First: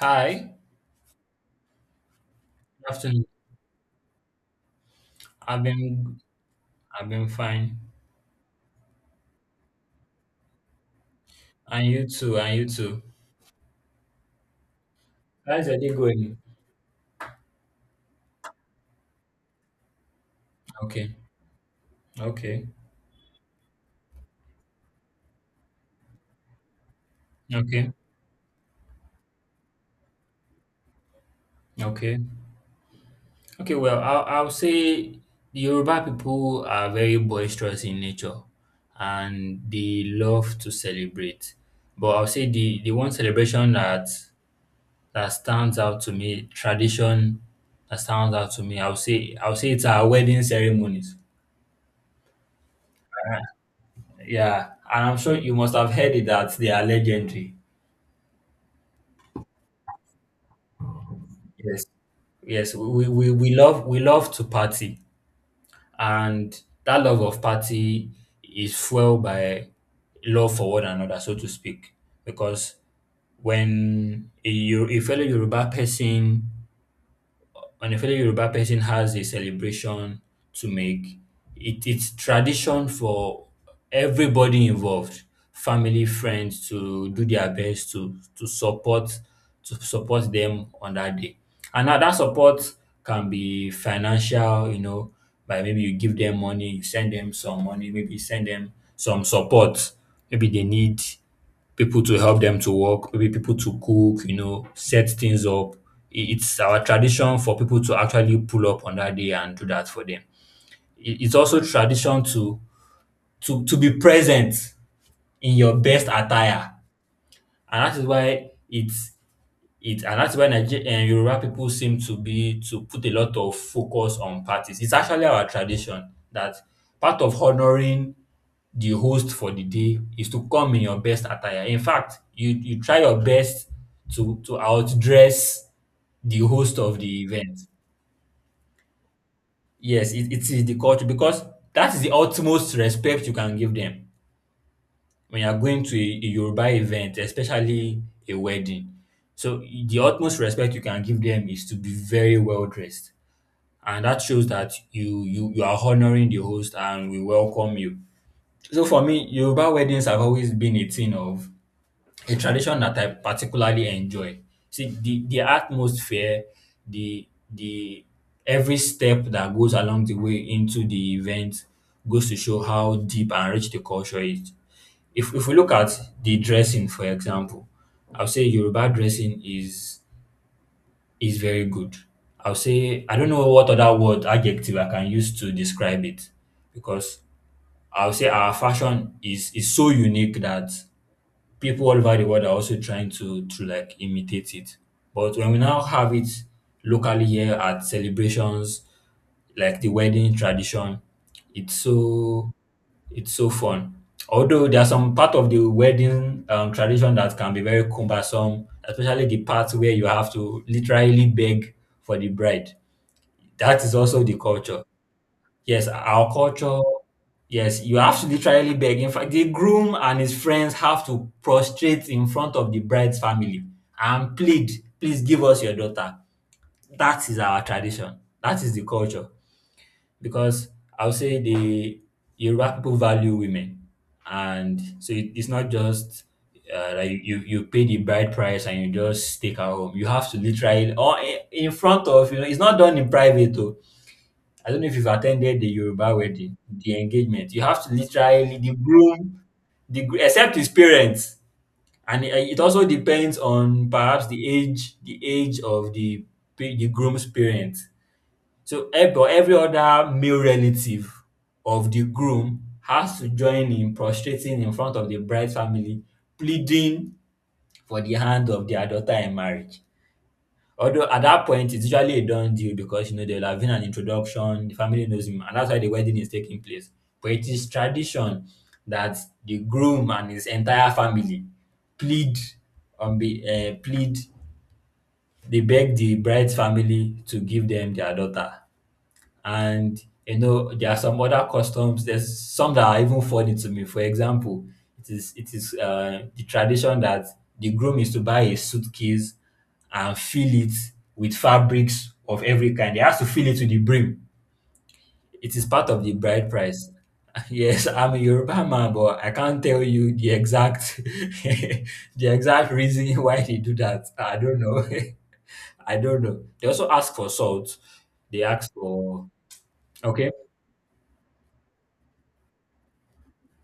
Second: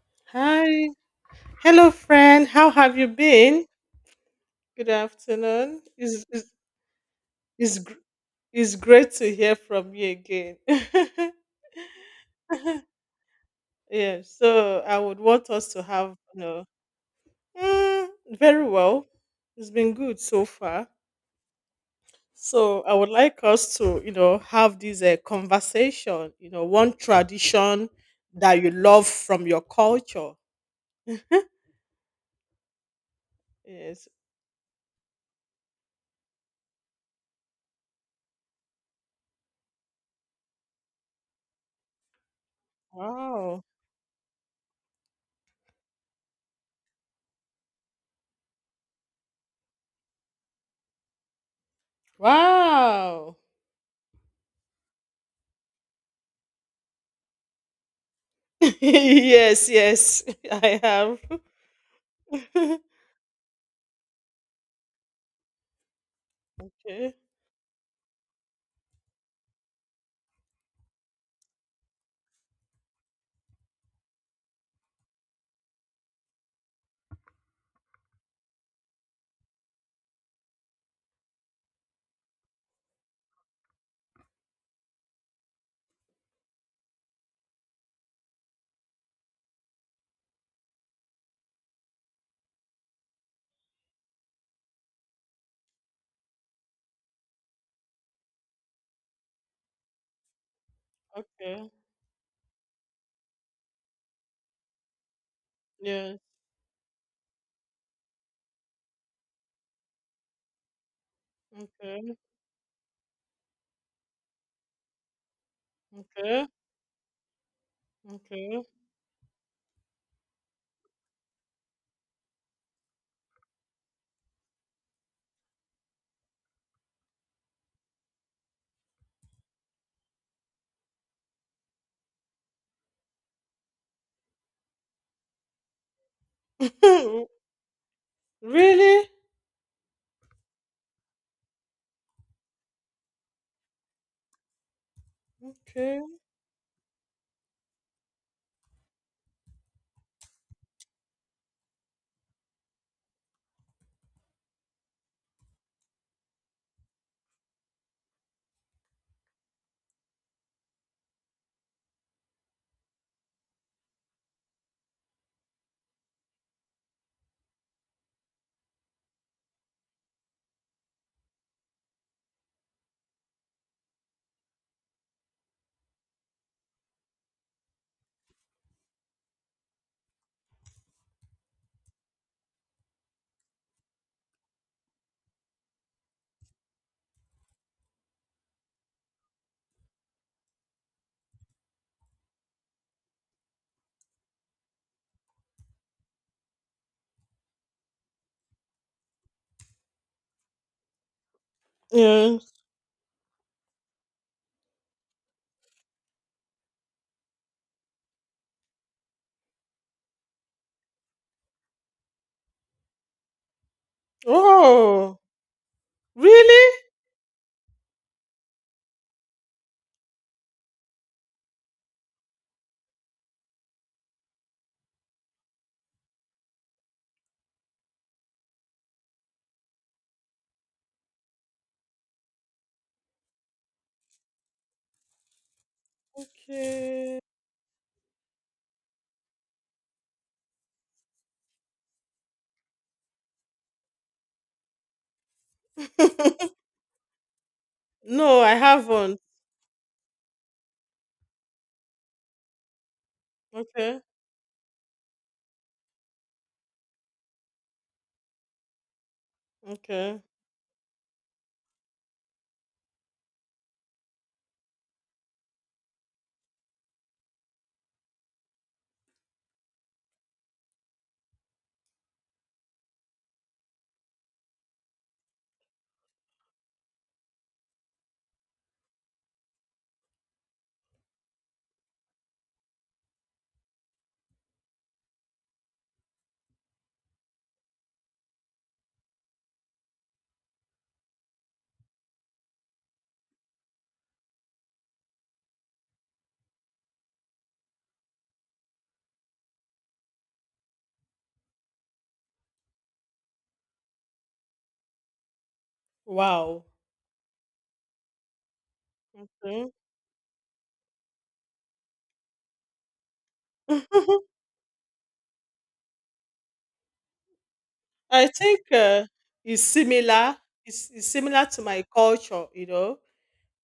Hi, Hi. Hello, friend. How good have you afternoon. been? Good I've afternoon. been It's, it's, I've been it's, fine. gr- it's great to hear from you again. And you too, and you too. Yeah, so I would want How's us your to day have, going? you know, Mm, very well. It's been good so far. Okay, okay, So I would like us to, have this conversation, one tradition okay, that you love from your culture. okay. Okay, well, Yes. I'll say the Yoruba people are very boisterous in nature and they love to celebrate. But I'll say the one Wow. celebration that stands out to me, tradition that stands out to me, I'll say it's our wedding ceremonies. Wow. Yeah, and I'm sure you must have heard it that they are legendary. Yes, yes, I have. Yes, yes, we love to party, and that Okay, love of party is fueled by love for one another, so to speak. Because when a fellow Yoruba person has a celebration to make. It's tradition for everybody involved, family, friends, to do their best to support them on that day. And now that support can be financial, by maybe you give them money, you send them some money, maybe you send them some support. Maybe they need okay, people to help them to work, maybe people to cook, set things up. yes, It's our tradition for people to actually pull up on that day and do that for them. It's also okay, tradition to be present in your best okay, attire, and that is why okay. it's it and that's why Yoruba people seem to put a lot of focus on parties. It's actually our tradition that part of honoring the host for the day is to come in your best attire. In fact, you try your best to outdress the host of the event. Really? Yes, it is the culture because that is the utmost respect you can give them when you are going to Okay. a Yoruba event, especially a wedding. So the utmost respect you can give them is to be very well dressed, and that shows that you are honoring the host and we welcome you. So for me, Yoruba weddings have always been a thing of a tradition that I particularly enjoy. See, the atmosphere, the every step that goes along the way into the event goes to show how deep and rich the culture is. If we look at the dressing, for example, I'll say Yoruba dressing is very good. I'll say I don't know what other word adjective I can use to describe it because I'll say our fashion is so unique that people all over the world are also trying to like imitate it. But when we now have it locally here at celebrations, like the wedding tradition, it's so Yes. it's so fun. Although there are some part of the wedding tradition that can be very cumbersome, especially the part where you have to literally beg for the bride. That is also the culture. Oh, Yes, our really? culture. Yes, you have to literally beg. In fact, the groom and his friends have to prostrate in front of the bride's family and plead, please give us your daughter. That is our tradition. That is the culture. Because I would say the Yoruba people value women. And so it's not just like Okay. you pay the bride price and you just take her home. You have to literally, or in front of, it's not done in private, though I don't know if you've attended the Yoruba wedding, the engagement. You have to No, I literally the haven't. groom, except his parents, and it also depends on Okay, perhaps the age of the groom's parents. So, but every other okay. male relative of the groom has to join in prostrating in front of the bride's family, pleading for the hand of their daughter in marriage. Although at that point it's usually a done deal because, there would have been an introduction, the family knows him, and that's why the wedding is taking place. But it is tradition that the groom and his entire family plead on be plead they beg the bride's family to give them their daughter. And there are some other customs, there's some that are even funny to me. For example, it is the tradition that the groom is to buy a suitcase and fill it with fabrics of every kind. They have to fill it to the brim. It is part of the bride Wow. price. Yes, I'm a Yoruba man, but I can't Okay. tell you the exact the exact reason why they do that. I don't know. I don't know. They also ask for salt. I They think ask for. it's Okay, similar. It's similar to my culture.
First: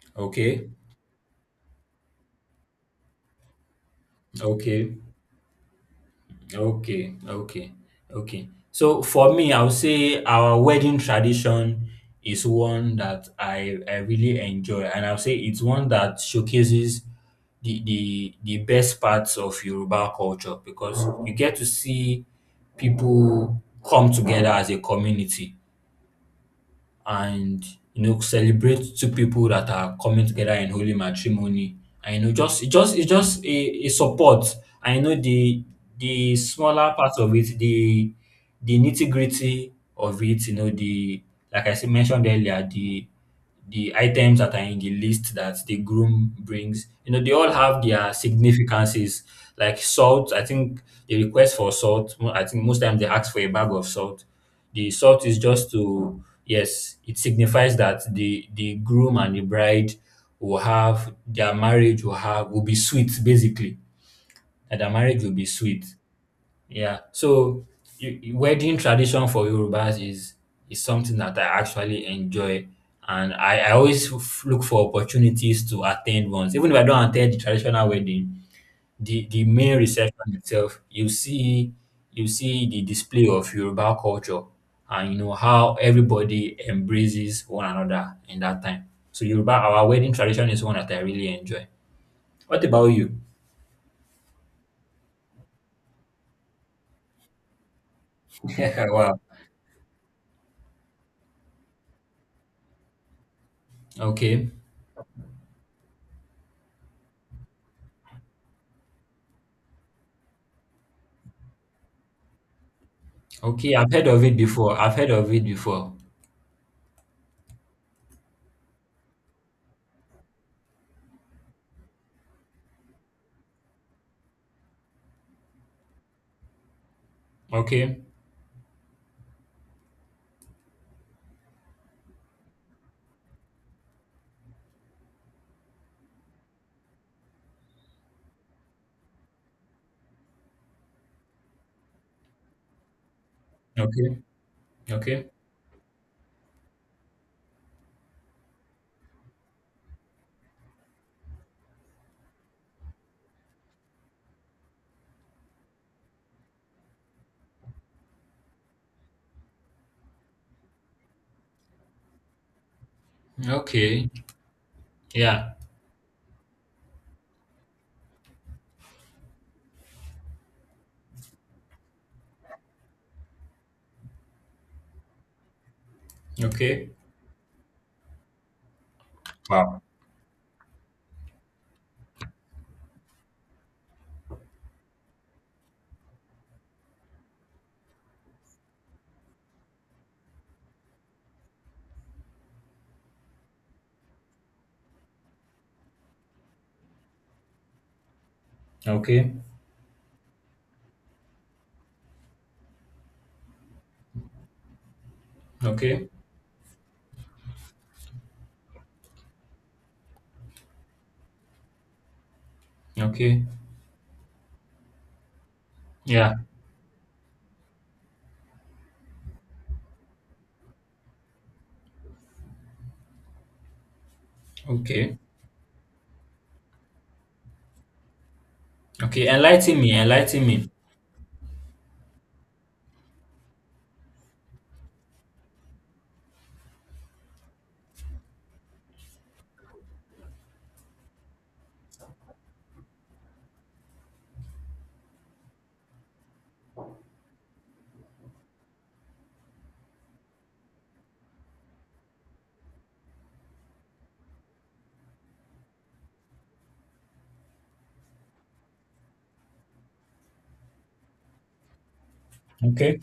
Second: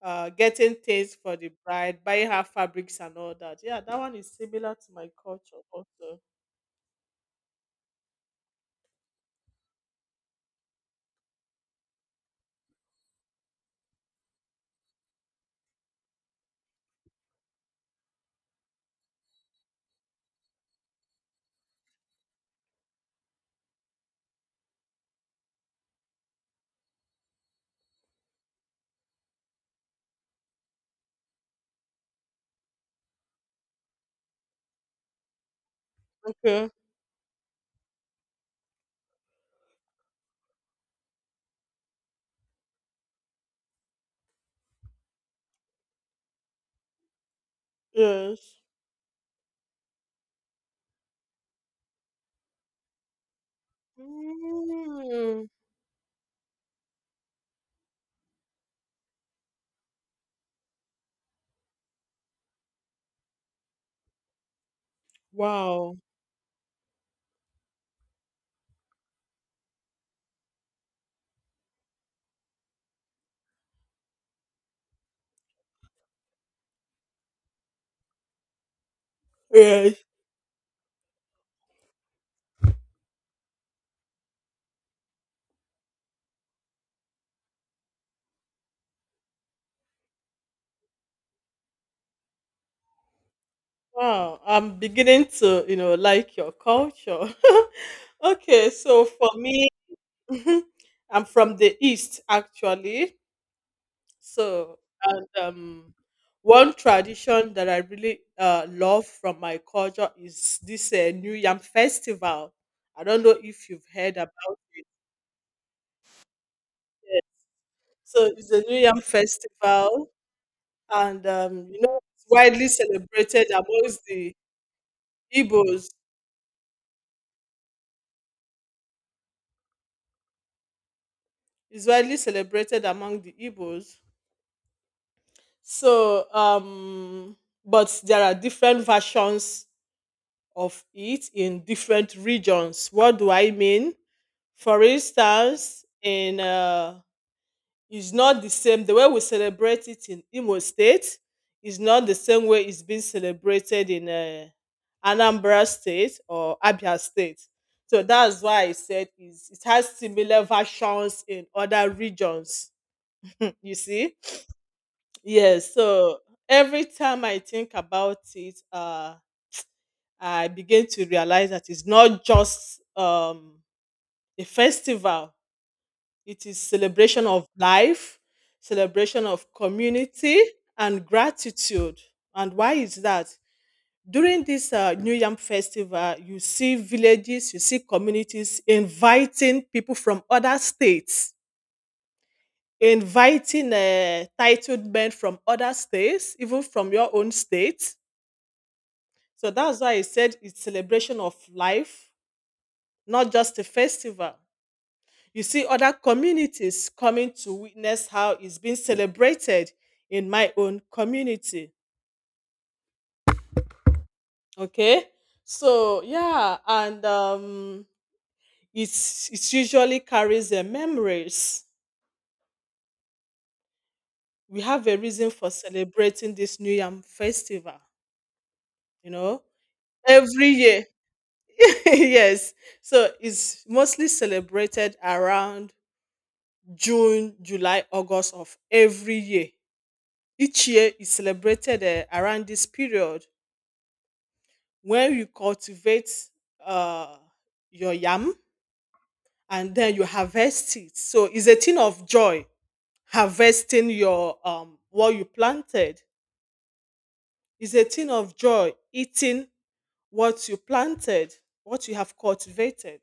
okay, Getting things for the bride, buying her fabrics and all that. Yeah, that one is similar to okay. my culture also. Okay, okay, okay. So for me, I would say our wedding tradition is one that I really enjoy, and I'll say it's one that showcases the best parts of Yoruba culture because you get to see people come together as a community and celebrate two people that are coming together in holy matrimony, and you know just it just it's just a support. I know the Okay. smaller part of it, the nitty-gritty of it. You know the Like I said, mentioned earlier, the items that are in the list that the groom brings. You know, they all have their Yes. significances. Like salt, I think the request for salt, I think most times they ask for a bag of salt. The salt is Mm. just to, yes, it signifies that the groom and the bride will have their marriage will be sweet basically. That their marriage will be sweet. Wow. Yeah. So wedding tradition for Yorubas is something that I actually enjoy, and I always look for opportunities to attend ones. Even if I don't attend the traditional wedding, the main Yes. reception itself, you see the display of Yoruba culture, and you know how everybody embraces one another in that time. So Yoruba, our wedding tradition is one that I really enjoy. What about you? Wow. I'm beginning to, like your culture. Okay, so Wow. for me, I'm from the East actually. Okay. So, and one tradition that I really love from my culture is this New Yam Festival. I don't know if Okay, you've I've heard heard of it about before. it. I've heard of it before. Yeah. So, it's a New Yam Festival, and it's widely celebrated amongst the Igbos. Okay, It's widely celebrated among the Igbos. So, but there are different versions of it in different regions. What do I mean? okay, For okay, instance, in it's not the same. The way we celebrate it in Imo State is not the same way it's being celebrated in Anambra State or Abia State. So that's why I said it has similar versions in other regions. You okay. see? Yeah, Yes. So every time I think about it, I begin to realize that it's not just a festival. It is okay. celebration of life, celebration of Wow. community, and gratitude. And why is that? During this New Yam Festival, you see villages, you see communities inviting people from other states, inviting titled men from other states, even from your own state. Okay, So that's why I said it's celebration of life, not just a festival. You see other okay, communities coming to witness how it's being celebrated in my own community. okay. Okay. So Yeah, yeah, and it usually carries memories. We have a okay, reason for celebrating this New Yam festival, you okay. know, Enlighten me, enlighten every me. year. Yes. So it's mostly celebrated around June, July, August of every year. Each year is celebrated around this period when you cultivate uh, your yam and then you harvest it. So it's a thing of joy harvesting your what you planted. It's a thing of joy eating what you planted, what you have Okay, cultivated.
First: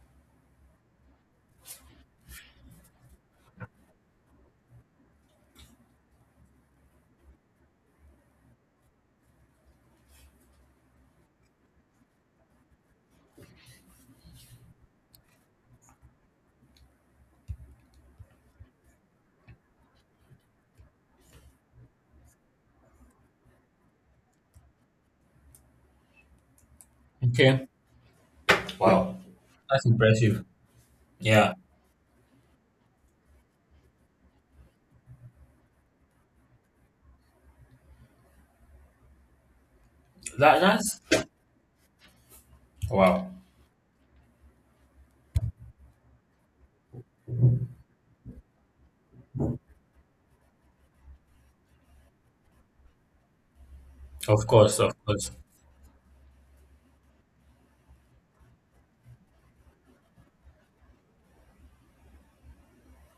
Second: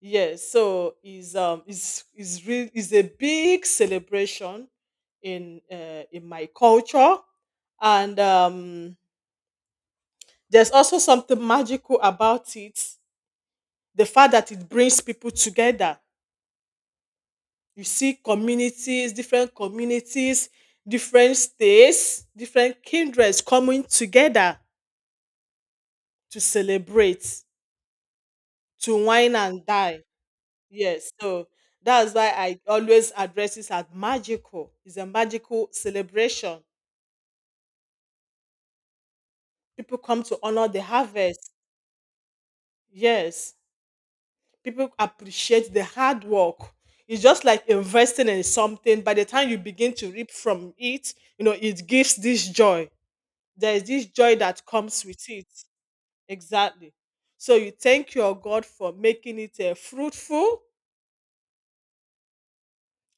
Yes, so is is real, is a big celebration in my culture, and there's also something magical about it, the fact that it brings people together. You see communities, different states, different kindreds coming together to celebrate, okay. to Wow, wine and that's dine. impressive. Yes, so Yeah, that's why I always address this as magical. It's a magical celebration. People come to that, honor the that's harvest. wow. Yes. People appreciate the hard work. It's just like investing in something. By the time you begin to reap from it, it gives this joy. There is this joy Of that course, of comes with course. it. Exactly. So you thank your God for making it fruitful.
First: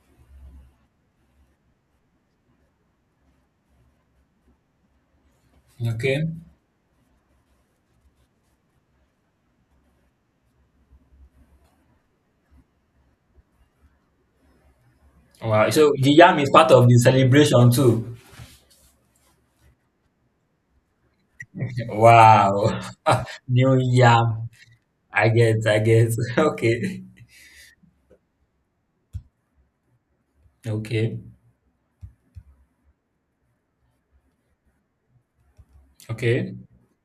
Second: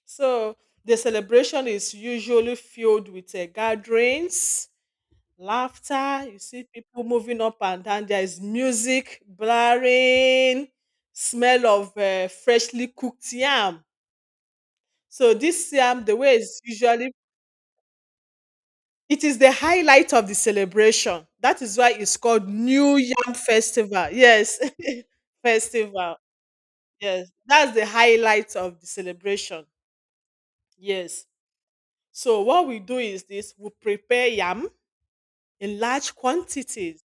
So the celebration is usually filled with gatherings, Okay. laughter. You see people moving up and down. There is music blaring, smell of freshly cooked yam. So Wow. this So yam, the the way yam is it's part of the usually, celebration too. it is the highlight of the celebration. That is why it's called Wow. New Yam New Festival. yam. Yes, I get, I get. festival. Okay. Yes, that's the highlight of the celebration. Okay, Yes. So what we do is this: we prepare yam in large okay, quantities.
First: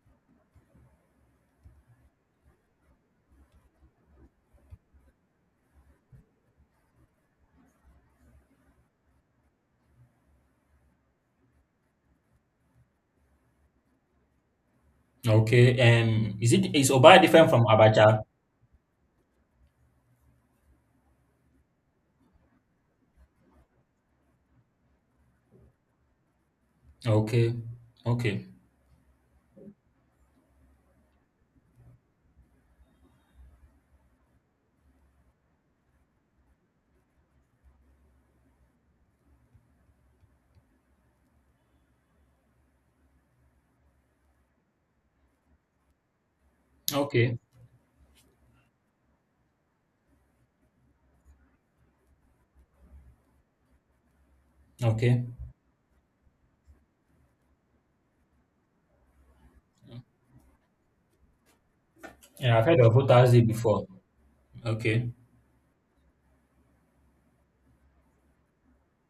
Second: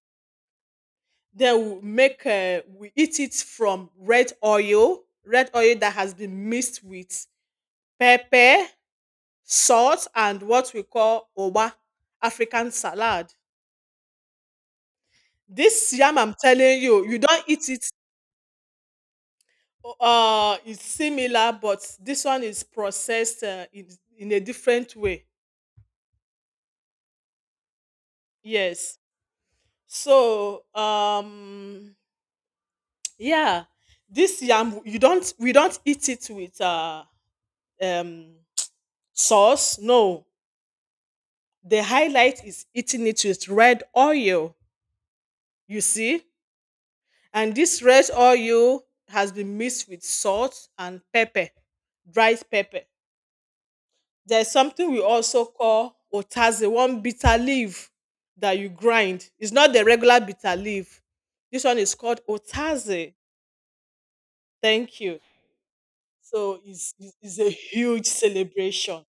Then we eat it from red oil that has been mixed with pepper, salt, and what we call oba, African salad. okay. This yam I'm is it telling is you, Oba you don't different from eat it. Abacha? It's similar, but this one is processed in a different way. Okay, okay, Yes. So, yeah, this yam you don't we don't eat it with um sauce. No, the highlight is eating it with red oil. You see, okay, and this red oil has been mixed with salt and pepper, dried pepper. There's something we okay. also call otaze, one bitter leaf that you grind. It's not the regular bitter leaf. This one is called Yeah, I've heard of otaze. Otazi before. Thank Okay, you. So it's a huge celebration.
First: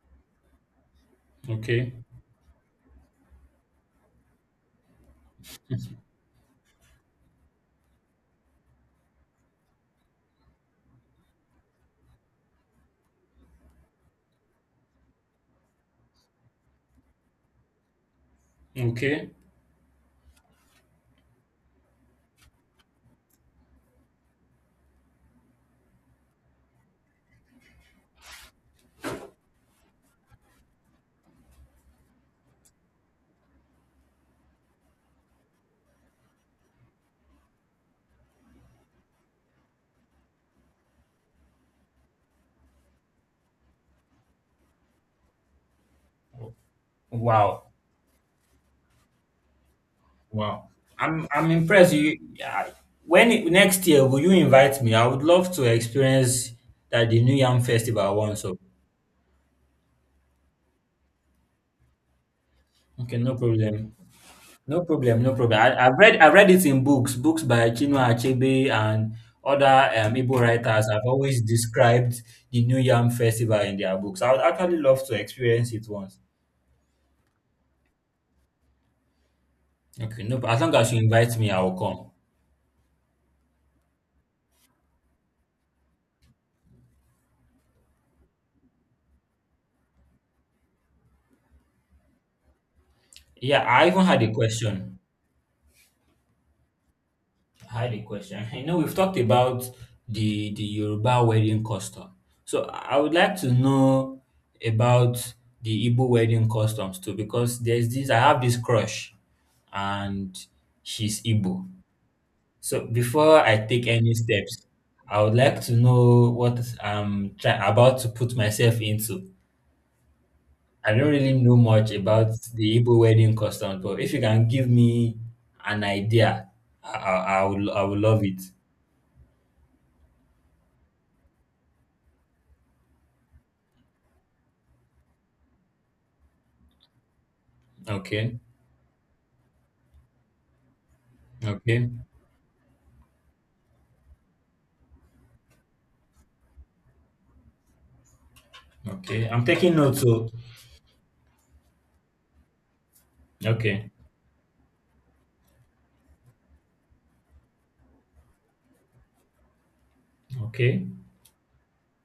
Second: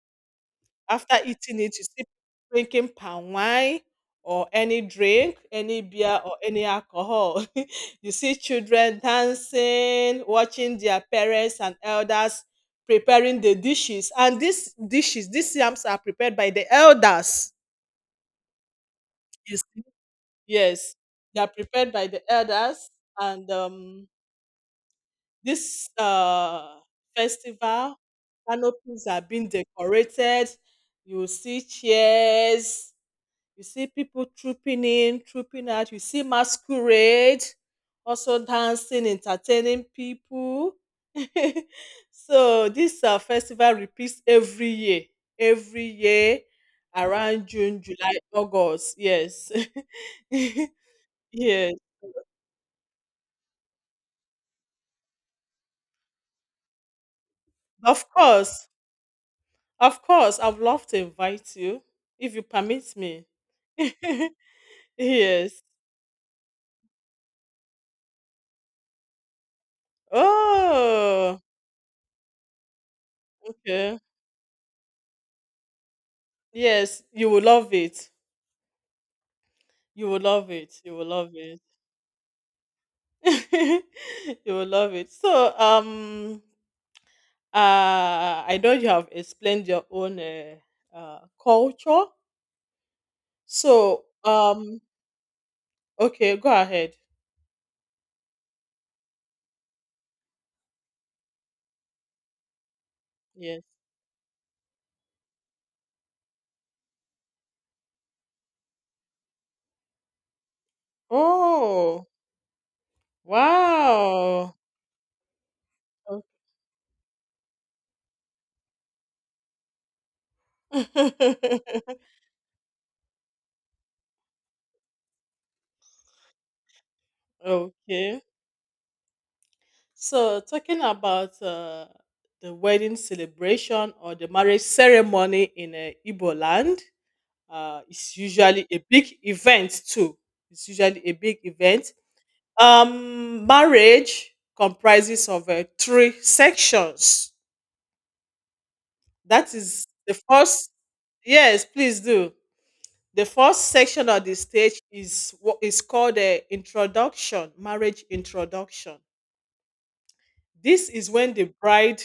After eating it, you see okay, people drinking palm wine or any drink, any beer or any alcohol. You see children dancing, watching their parents and elders preparing the dishes. And these dishes, these yams are prepared by the elders. okay. You see? Yes, they are prepared by the elders, and this festival canopies are being decorated. You will see chairs. You see people trooping in, trooping out. You see masquerade, also dancing, entertaining people. So this festival repeats every year around Wow, June, July, August. Yes. wow. I'm Yes, impressed. You I, when it- Next year will you invite me? I would love to experience that the New Yam of Festival once. So course. Of course, I would love to invite you if you permit okay, me. no problem. No problem, no problem. Yes. I've read it in books, books by Chinua Achebe and other Igbo writers have Oh, always described the New Yam Festival in their okay. books. I would actually love to experience it once. Yes, you will love it. You will Okay, no, love as long it. as You you will love invite me, I it. will come. You will love it. So, I know you have explained your own culture. Yeah, I even So, had a question. okay, go ahead. I had a question. You know we've talked about the Yoruba wedding custom. So I would like to Yes. know about the Igbo wedding customs too, because there's this I have this crush, and she's Igbo. Oh, So before I take any wow. steps, I would like to know what I'm about to put myself into. I don't really know Okay. much about the Igbo wedding customs, but if you can give me an idea, I, I, I would Okay. love it. So, talking about the wedding celebration or the marriage ceremony in Igbo land, it's Okay. usually a big event too. It's usually a big Okay, event. Marriage comprises of three sections. okay. I'm That taking is notes. the So first. Yes, please do. The first okay, section of the stage is what is called the introduction, marriage introduction. okay, This is when the bride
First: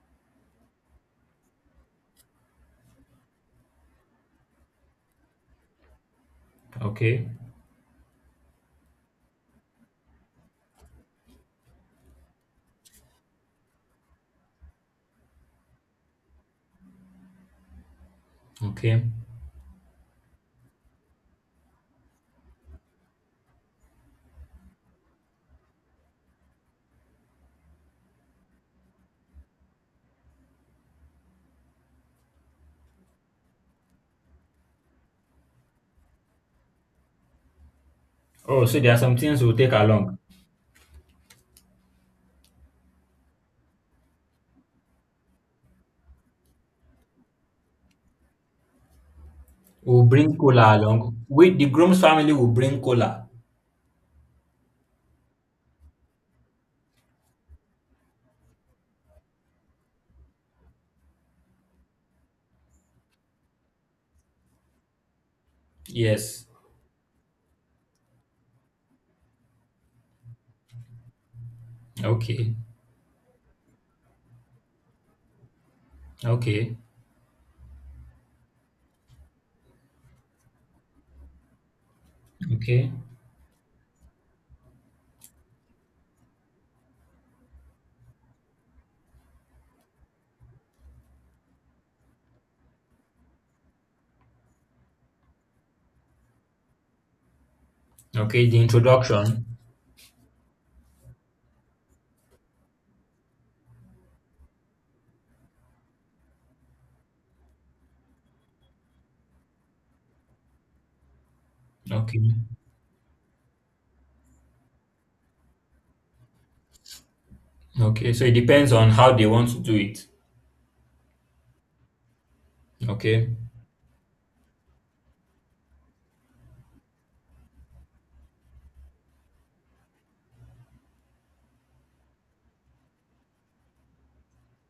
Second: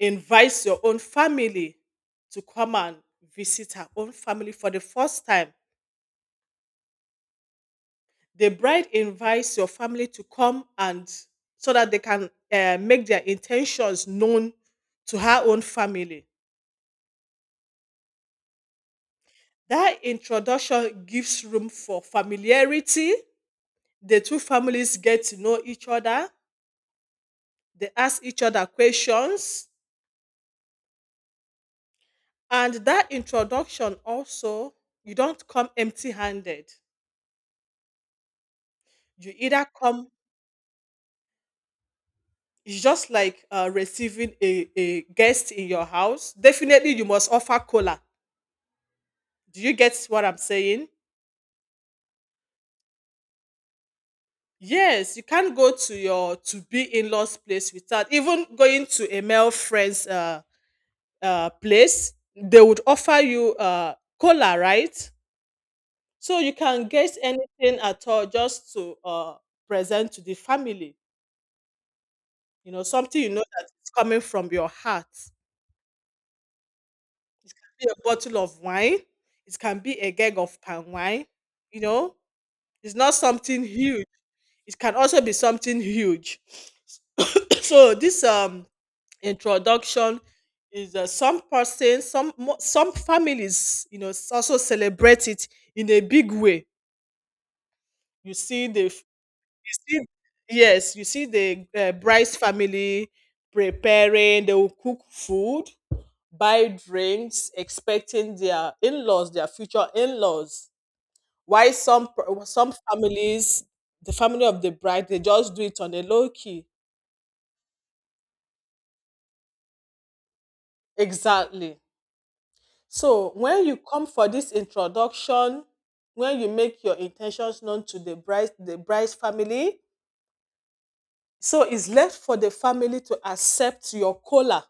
invites your own family to come and visit her own family for the first time. okay, The bride invites your family to come and so that they can make their intentions known to her own family. okay. That introduction gives room for familiarity. The two families get to know each other, they ask each other questions, and that introduction also, you don't come empty handed. Oh, so there are some You things we'll either take come. along. It's just like receiving a guest in your house. Definitely, you must offer cola. Do you We'll get what bring I'm cola saying? along. We, the groom's family, will bring cola. Yes, you can't go to your to be in law's place without even going to a male friend's place. They would offer you cola, right? So Yes. you can get anything at all just to present to the family. Okay. Something you know that is coming from your heart. Okay. Be a bottle of wine. It can be a keg of palm wine. You know, Okay. it's not something huge. It can also be something huge. So this introduction is some person, some families, also celebrate it in a big way. You Okay. The see the, f- introduction. you see, yes, you see the bride's family preparing. They will cook food, buy drinks, expecting their in-laws, their future in-laws. Why some Okay. some families, the family of the bride, they just do it on a low key. Okay. So it depends on how they want to do it. Exactly. Okay. So when you come for this introduction, when you make your intentions known to the bride, the bride's family, so it's left for the family to accept your cola.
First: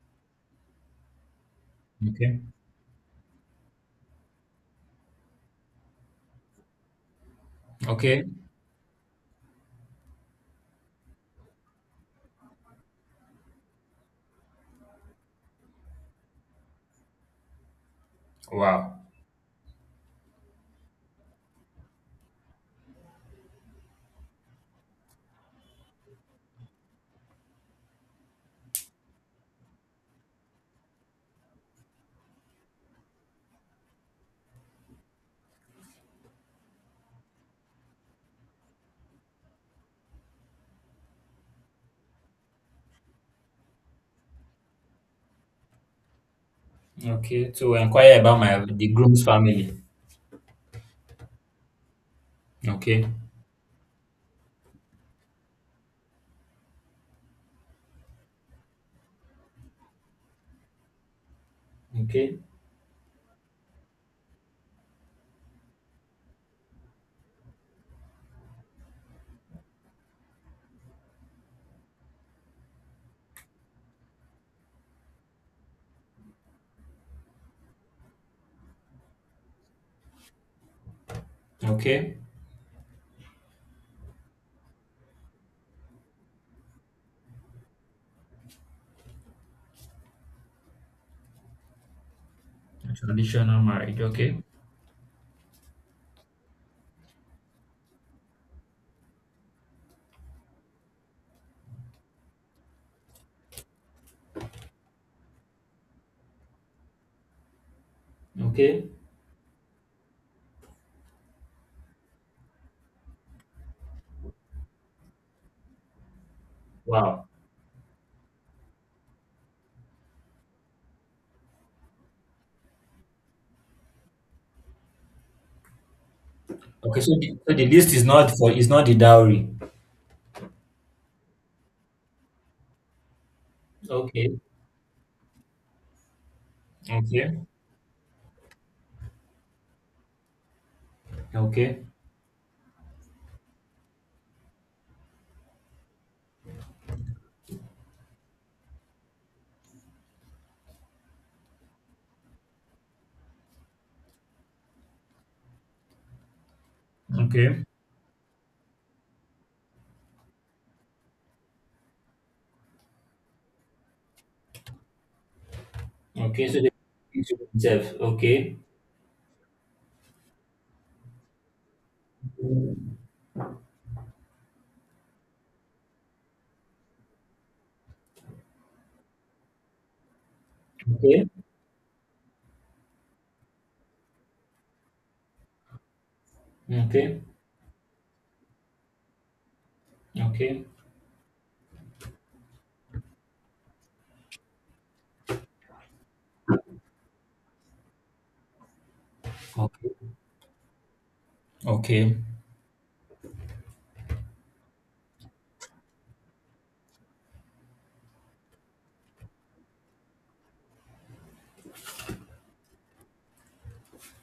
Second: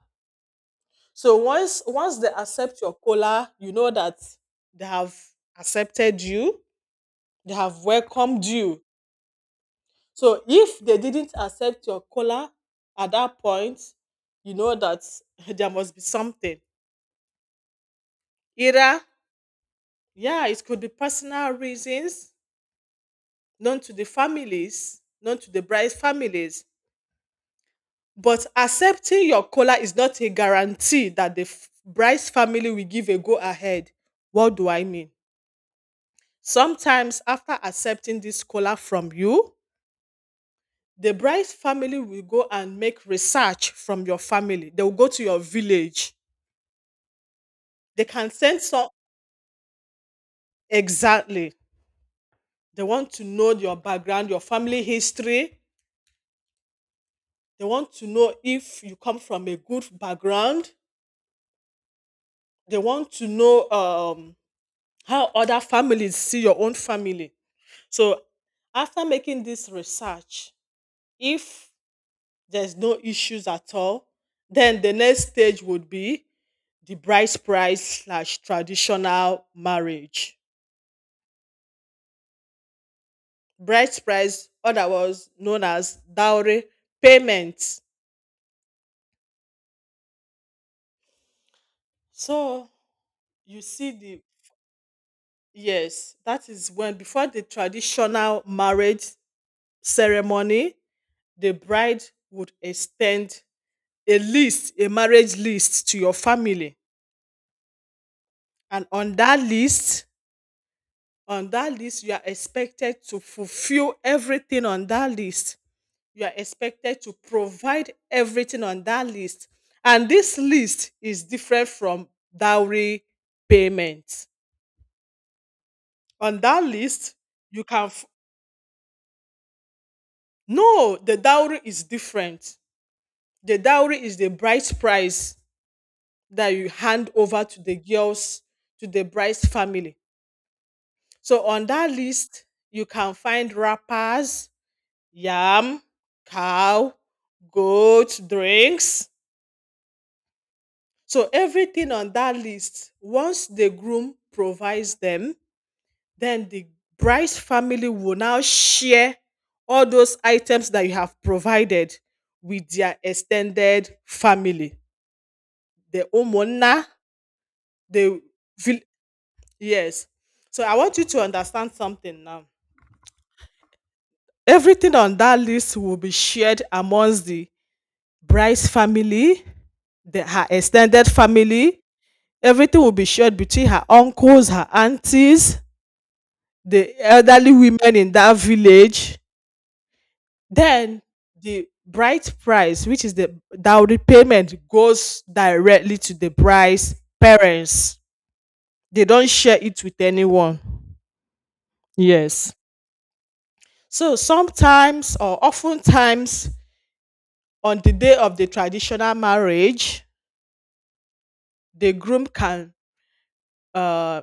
So once they Okay. accept your cola, you know that they have accepted you, they have Okay. welcomed you. So if they didn't accept your caller at that point, you know that there must be something. Wow. Either, yeah, it could be personal reasons known to the families, known to the bride's families. But accepting your caller is not a guarantee that the bride's family will give a go ahead. What do I mean? Sometimes, after accepting this caller from you, the bride's family will go and make research from your family. They will go to your village. Okay. To They inquire can about send my the some. groom's family. Exactly. They Okay. want to know your background, your family history. They want to know if you come from a good background. Okay. They want to know how other families see your own family. So, after making this research, if there's no issues at all, then the next stage would be the bride's price slash traditional marriage. Okay. Bride's price, otherwise known as dowry payment. So Traditional you see marriage. the, Okay. yes, that is when before the traditional marriage ceremony, the bride would extend a list, a marriage list to your family. Okay. And on that list, you are expected to fulfill everything on that list. You are expected to Wow. provide everything on that list. And this list is different from dowry payment. On that Okay. So list, the, so you the can list f- is not the dowry. No, the dowry is different. The dowry is the Okay. bride's price that you hand Okay. over to the girls, to the bride's family. So on Okay. that list, you can find wrappers, yam, cow, goat, drinks. So everything on that list, once the groom provides them, then the bride's Okay. family will now share all those items that you have provided with their extended family. The Okay. So they homeowner, keep to themselves. the Okay. vil- yes. So I want you to understand something now. Okay. Everything on that list will be shared amongst the bride's family, her extended Okay. family. Everything will be shared between her uncles, her aunties, Okay. the Okay. elderly women in that village. Then the bride price, which is the dowry payment, goes directly to the bride's parents. They don't share it with Okay. anyone. Okay. Yes. So sometimes or oftentimes on the day of the traditional marriage, the groom can uh,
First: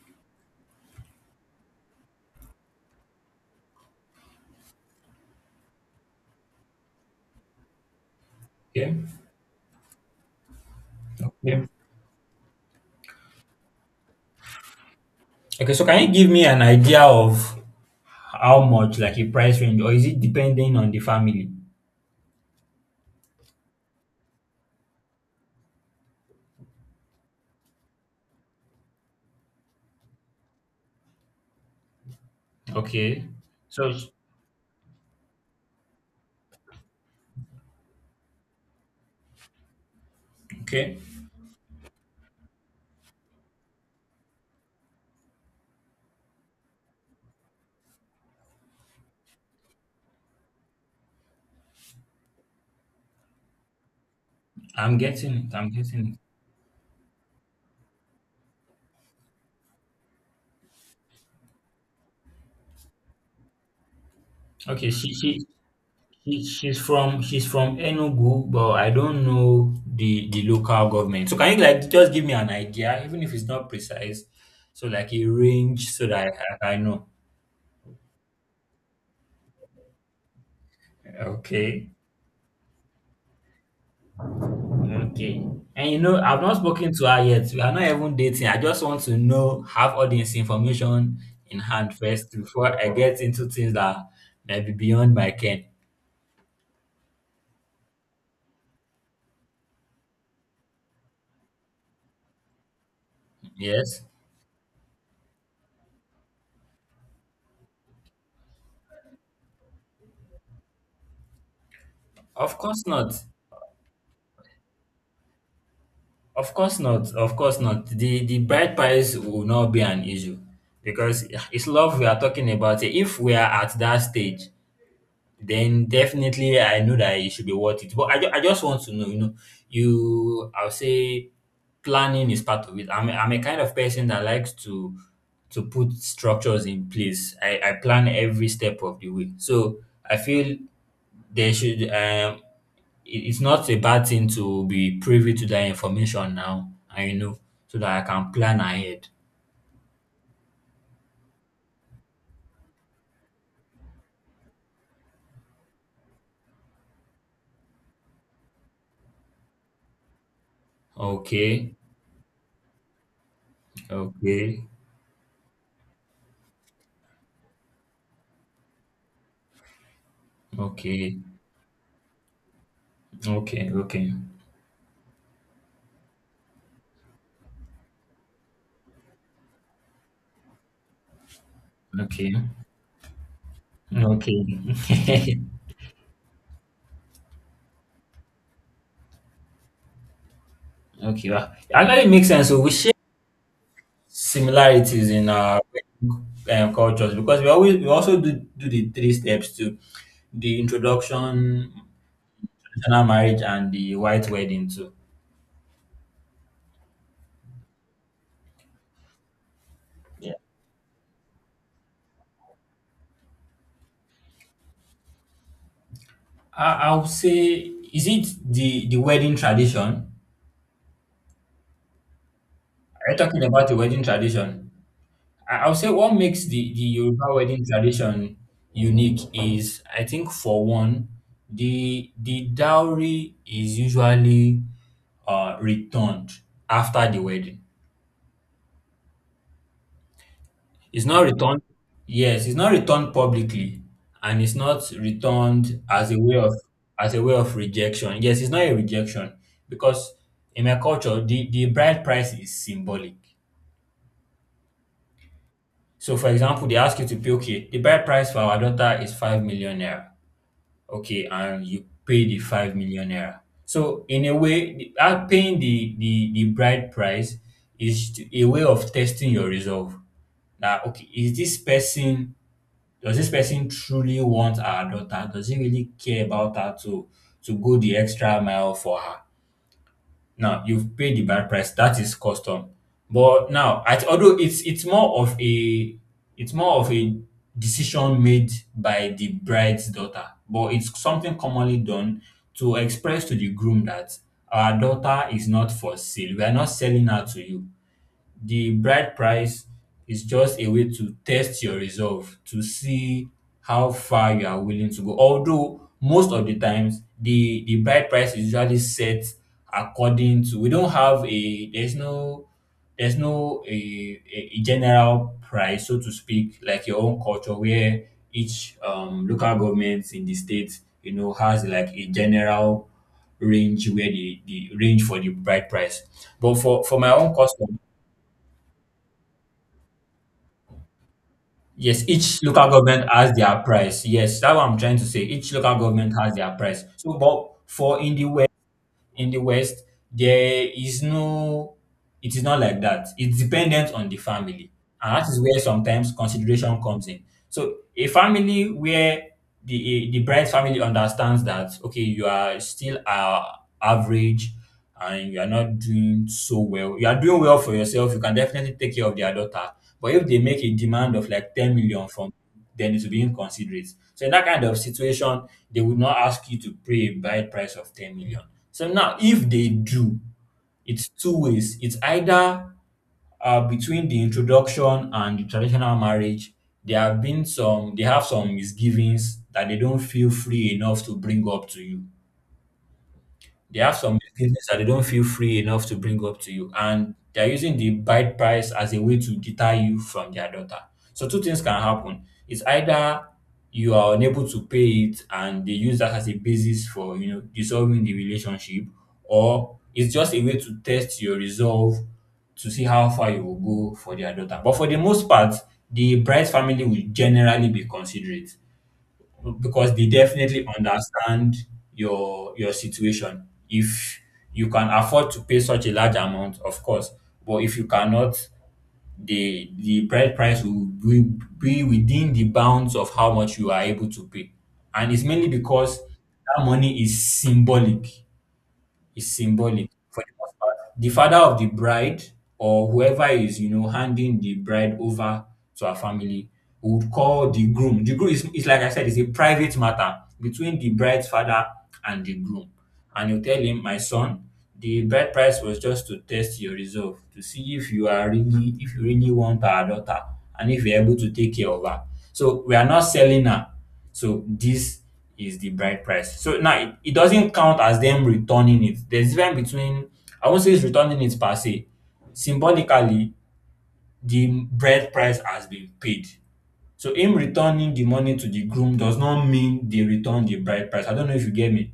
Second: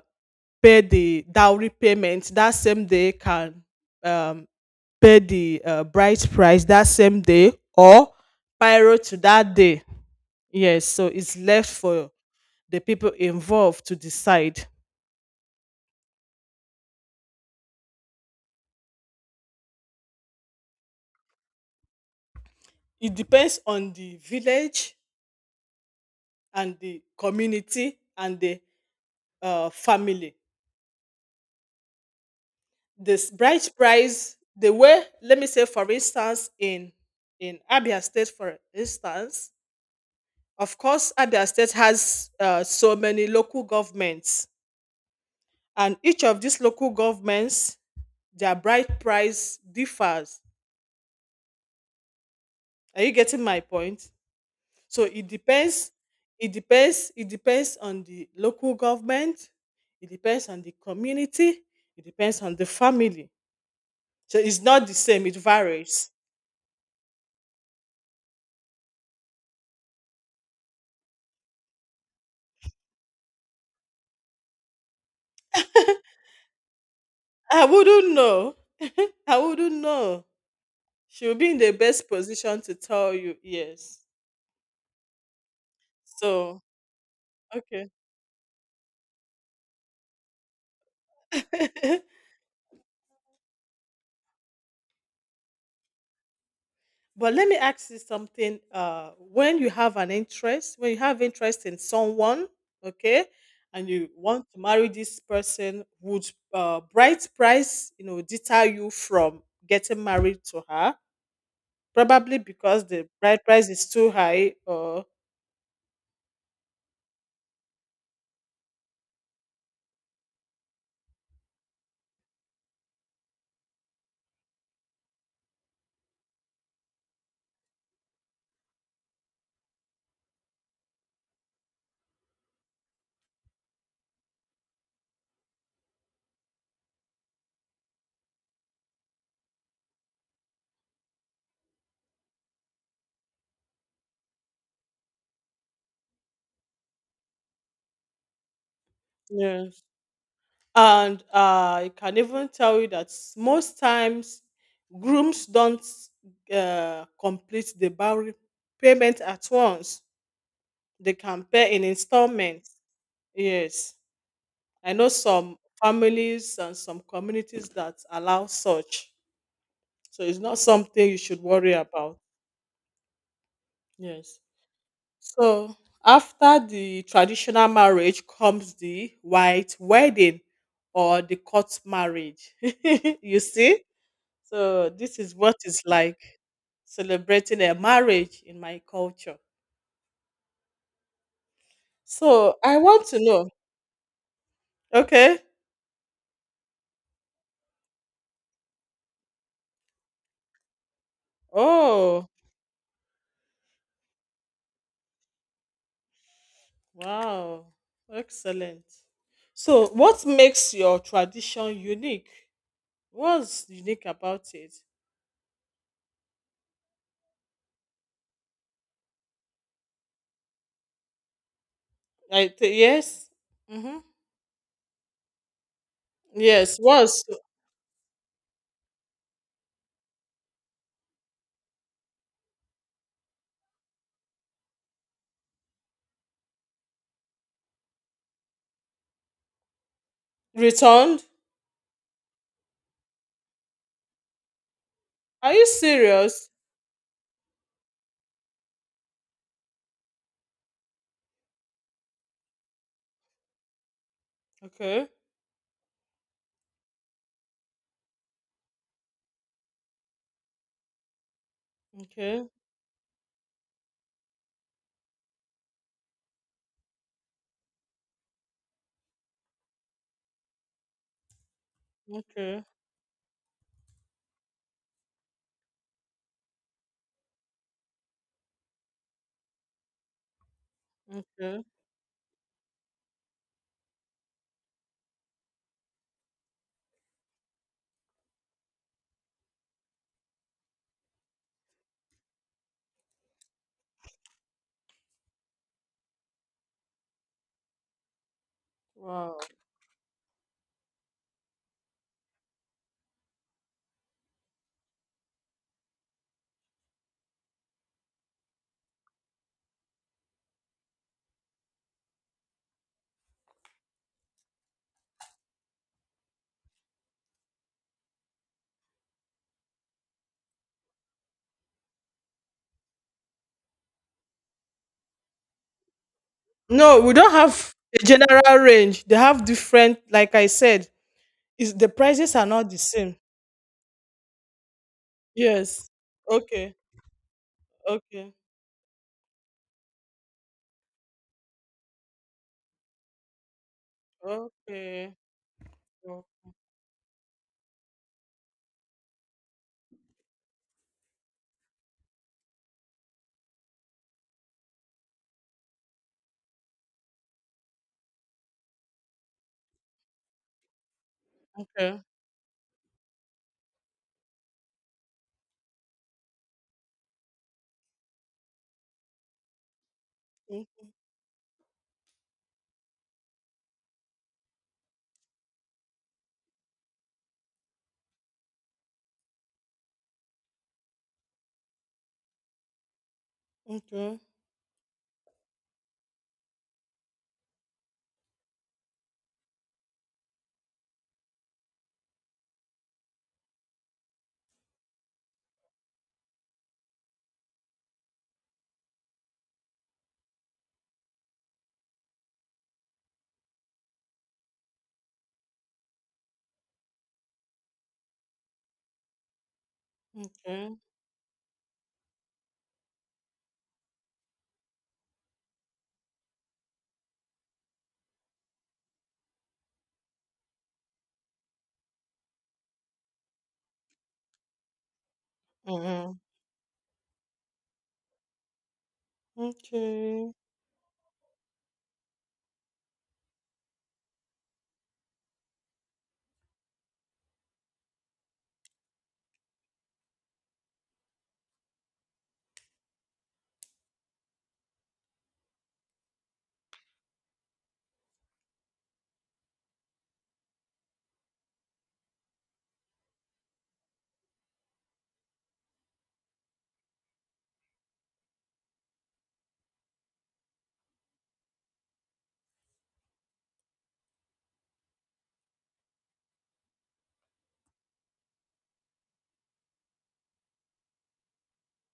pay the dowry payment that same day, can um, pay the bride price that same day, or pyro to that day. Yes, so it's Okay. left for the people involved to decide. Okay. So can you give me an idea of how much, like a price range, or is it depending on the family? It depends on the village and the community and the family. Okay. This bride So price, the way, let me say for instance in Abia State, for instance, of okay. course Abia State has so many local governments, and each of these local governments, their bride price differs. Are you getting my point? I'm So it getting it. I'm depends getting it. it depends it depends on the local government. It depends on the community. It depends on the family. So it's not Okay. the same, it varies. She, she's from Enugu, but I don't know the local government. So can you like just give me an idea, even if it's not precise, so like a range so that I know. I wouldn't know. I wouldn't know. She'll be in the Okay, best position to tell you, yes. okay. And I've not So, spoken to her yet. We are not okay. even dating. I just want to know have all this information in hand first before I get into things that may be beyond my ken. But let me ask you something. When you have interest in someone, okay, and Yes, you want to marry this person, would bright price, deter you from getting married to her? Probably of course because the not. bride price is too high, or. Of course not. Of course not. The bride price will not be an issue because it's love we are talking about. If we are at that stage, then definitely I know that it should be worth it. But I just want to know, you I'll say planning is part of it. I'm a kind of person that likes to put structures in place. I plan every step of the way. So I feel there should it's not a bad thing to be privy to that information now and you know so that I can plan ahead. And I can even tell you that most times grooms don't complete the boundary payment at once. They can pay Okay, in installments. Yes, okay, I know some families and some communities that allow such. So it's not something okay, you should worry about. okay, okay, Yes. So after the traditional marriage comes the white wedding or the court okay, marriage. You see? So this is okay, what it's like celebrating a marriage in my culture. okay. Wow. Actually, it makes sense. So So we I share want to know. similarities in Okay. our cultures because we always we also do the three steps too: the introduction, Oh, traditional marriage, and the white wedding too. wow. Excellent. So what makes your tradition unique? What's unique about it? I'll say, is it the wedding tradition? Are you Yes. talking about the wedding Mhm. tradition? I'll say what makes the Yes, the was Yoruba wedding tradition unique is, I think, for one, the dowry is usually returned after the wedding. It's not returned. returned. Yes, it's not returned publicly, and it's not Are you returned as a way serious? of rejection. Yes, it's not a rejection because in my culture, the bride price is symbolic. Okay. So, for example, they ask you to pay. Okay, the bride price for our daughter is 5 million naira. Okay, and you pay the Okay. 5 million naira. So, in a way, paying the bride price a way of testing your resolve. Now, okay, is this person. Okay. Does this person truly want our daughter? Does he really care about her to go the extra mile for her? Now you've paid the bad Okay. price. That is custom. But now, at, although it's more of a it's more of a decision made by the bride's daughter, but it's something commonly done to express to the groom that our daughter is not for sale. We are not selling her to you. The bride Wow. price is just a way to test your resolve to see how far you are willing to go. Although most of the times the bride price is usually set according to we don't have a there's no a general price so to speak like your own culture where each local government in the state you know has like a general range where the range for the bride price but for No, my we don't own have custom. a general range. They have different, like I said. Is the Yes, prices each are local not the government same. has their price. Yes, that's what I'm trying to say. Each local Yes. government has their Okay. price. So, but for Okay. In the west, there is no. It is not like that. It's dependent on the family, Okay. and that is where sometimes consideration comes in. So, a family where the bride's family understands that okay, you are still average and you are not doing so well. You are doing well for yourself. You can definitely take care of their daughter. But if they make a demand of like 10 Okay. million from, then it will be inconsiderate. So in that kind of situation, they would not ask you to pay a buy price of 10 million. So now if they do, Mm. it's two ways. It's either between the introduction and the traditional marriage, there have been some they have some misgivings that they don't feel free enough to bring up to you they have some Okay. business that they don't feel free enough to bring up to you, and they're using the bride price as a way to deter you from their daughter. So two things can happen. It's either you are unable to pay it and they use that as a basis for you know dissolving the relationship, or it's just a way to test your resolve to see how far you will go for their daughter. But for the most part, the bride's family will generally be considerate because they definitely Okay. understand your situation. If you can afford to pay such a large amount, of course, but if you cannot, the bride price will be within the bounds of how much you are able to pay, and it's mainly Uh because huh. that money is symbolic for Okay. the most part. The father of the bride or whoever is, you know, handing the bride over to her family would call the groom. The groom is like I said, is a private matter between the bride's father and the groom. And you tell him, my son, the bride price was just to test your resolve to see if you are really, if you really want our daughter and if you're able to take care of her. So we are not selling her. So this is the bride price. So now it doesn't count as them returning it. There's difference between I won't say it's returning it per se. Symbolically, the bride price has been paid. So him returning the money to the groom does not mean they return the bride price. I don't know if you get me.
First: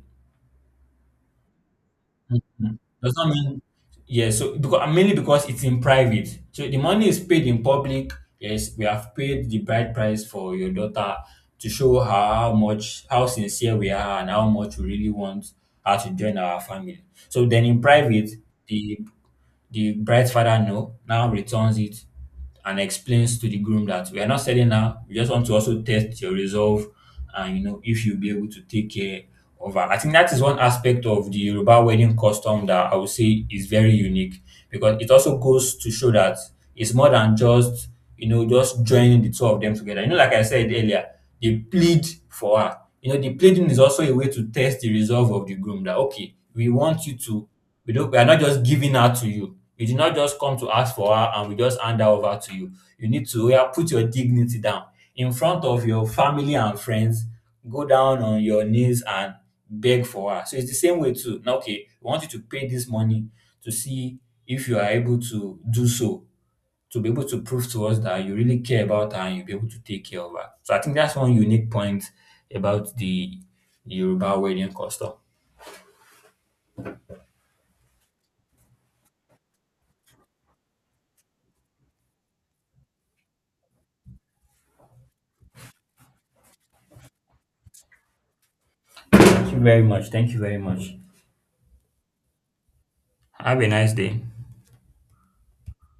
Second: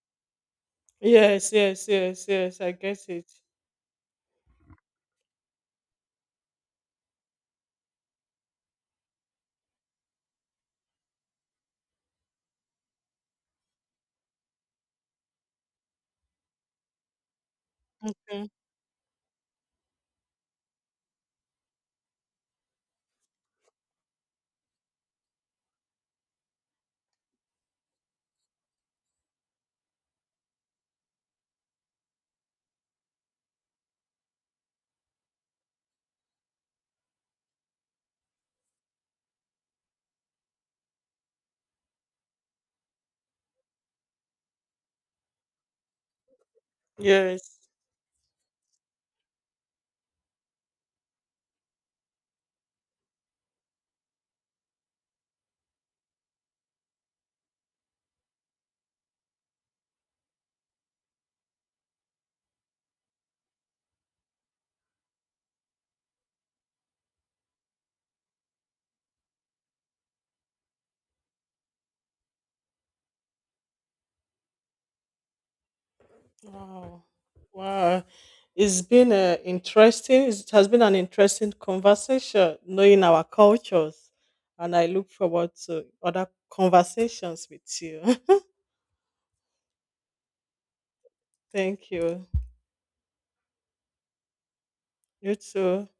Yes, yes, yes, yes. I Mm. get Does not it. mean yeah. So because mainly because it's in private. So the money is paid in public. Yes, we have paid the bride price for your daughter to show her how much how sincere we are and how much we really want her to join our family. So then in private, Mm. the bride's father know now returns it and explains to the groom that we are not selling now. We just want to also test your resolve and you know if you'll be able to take care of her. I think that is one aspect of the Yoruba wedding custom that I would say is very unique because it also goes to show that it's more than just you know just joining the two of them together. You know, like I said earlier, they plead for her. You know, the pleading is also a way to test the resolve of the groom that okay, we want you to Yes. We are not just giving her to you. You did not just come to ask for her and we just hand her over to you. You need to oya put your dignity down in front of your family and friends. Go down on your knees and beg for her. So it's the same way too. Now, okay, we want you to pay this money to see if you are able to do so, to be able to prove to us that you really care about her and you'll be able to take care of her. So I think that's one unique point about the Yoruba wedding custom. Wow. Wow. It's been interesting. It has been an interesting conversation knowing our cultures. And I look forward to other conversations with you. Thank you very much. Thank you very much. Thank you. Have a nice day. You too.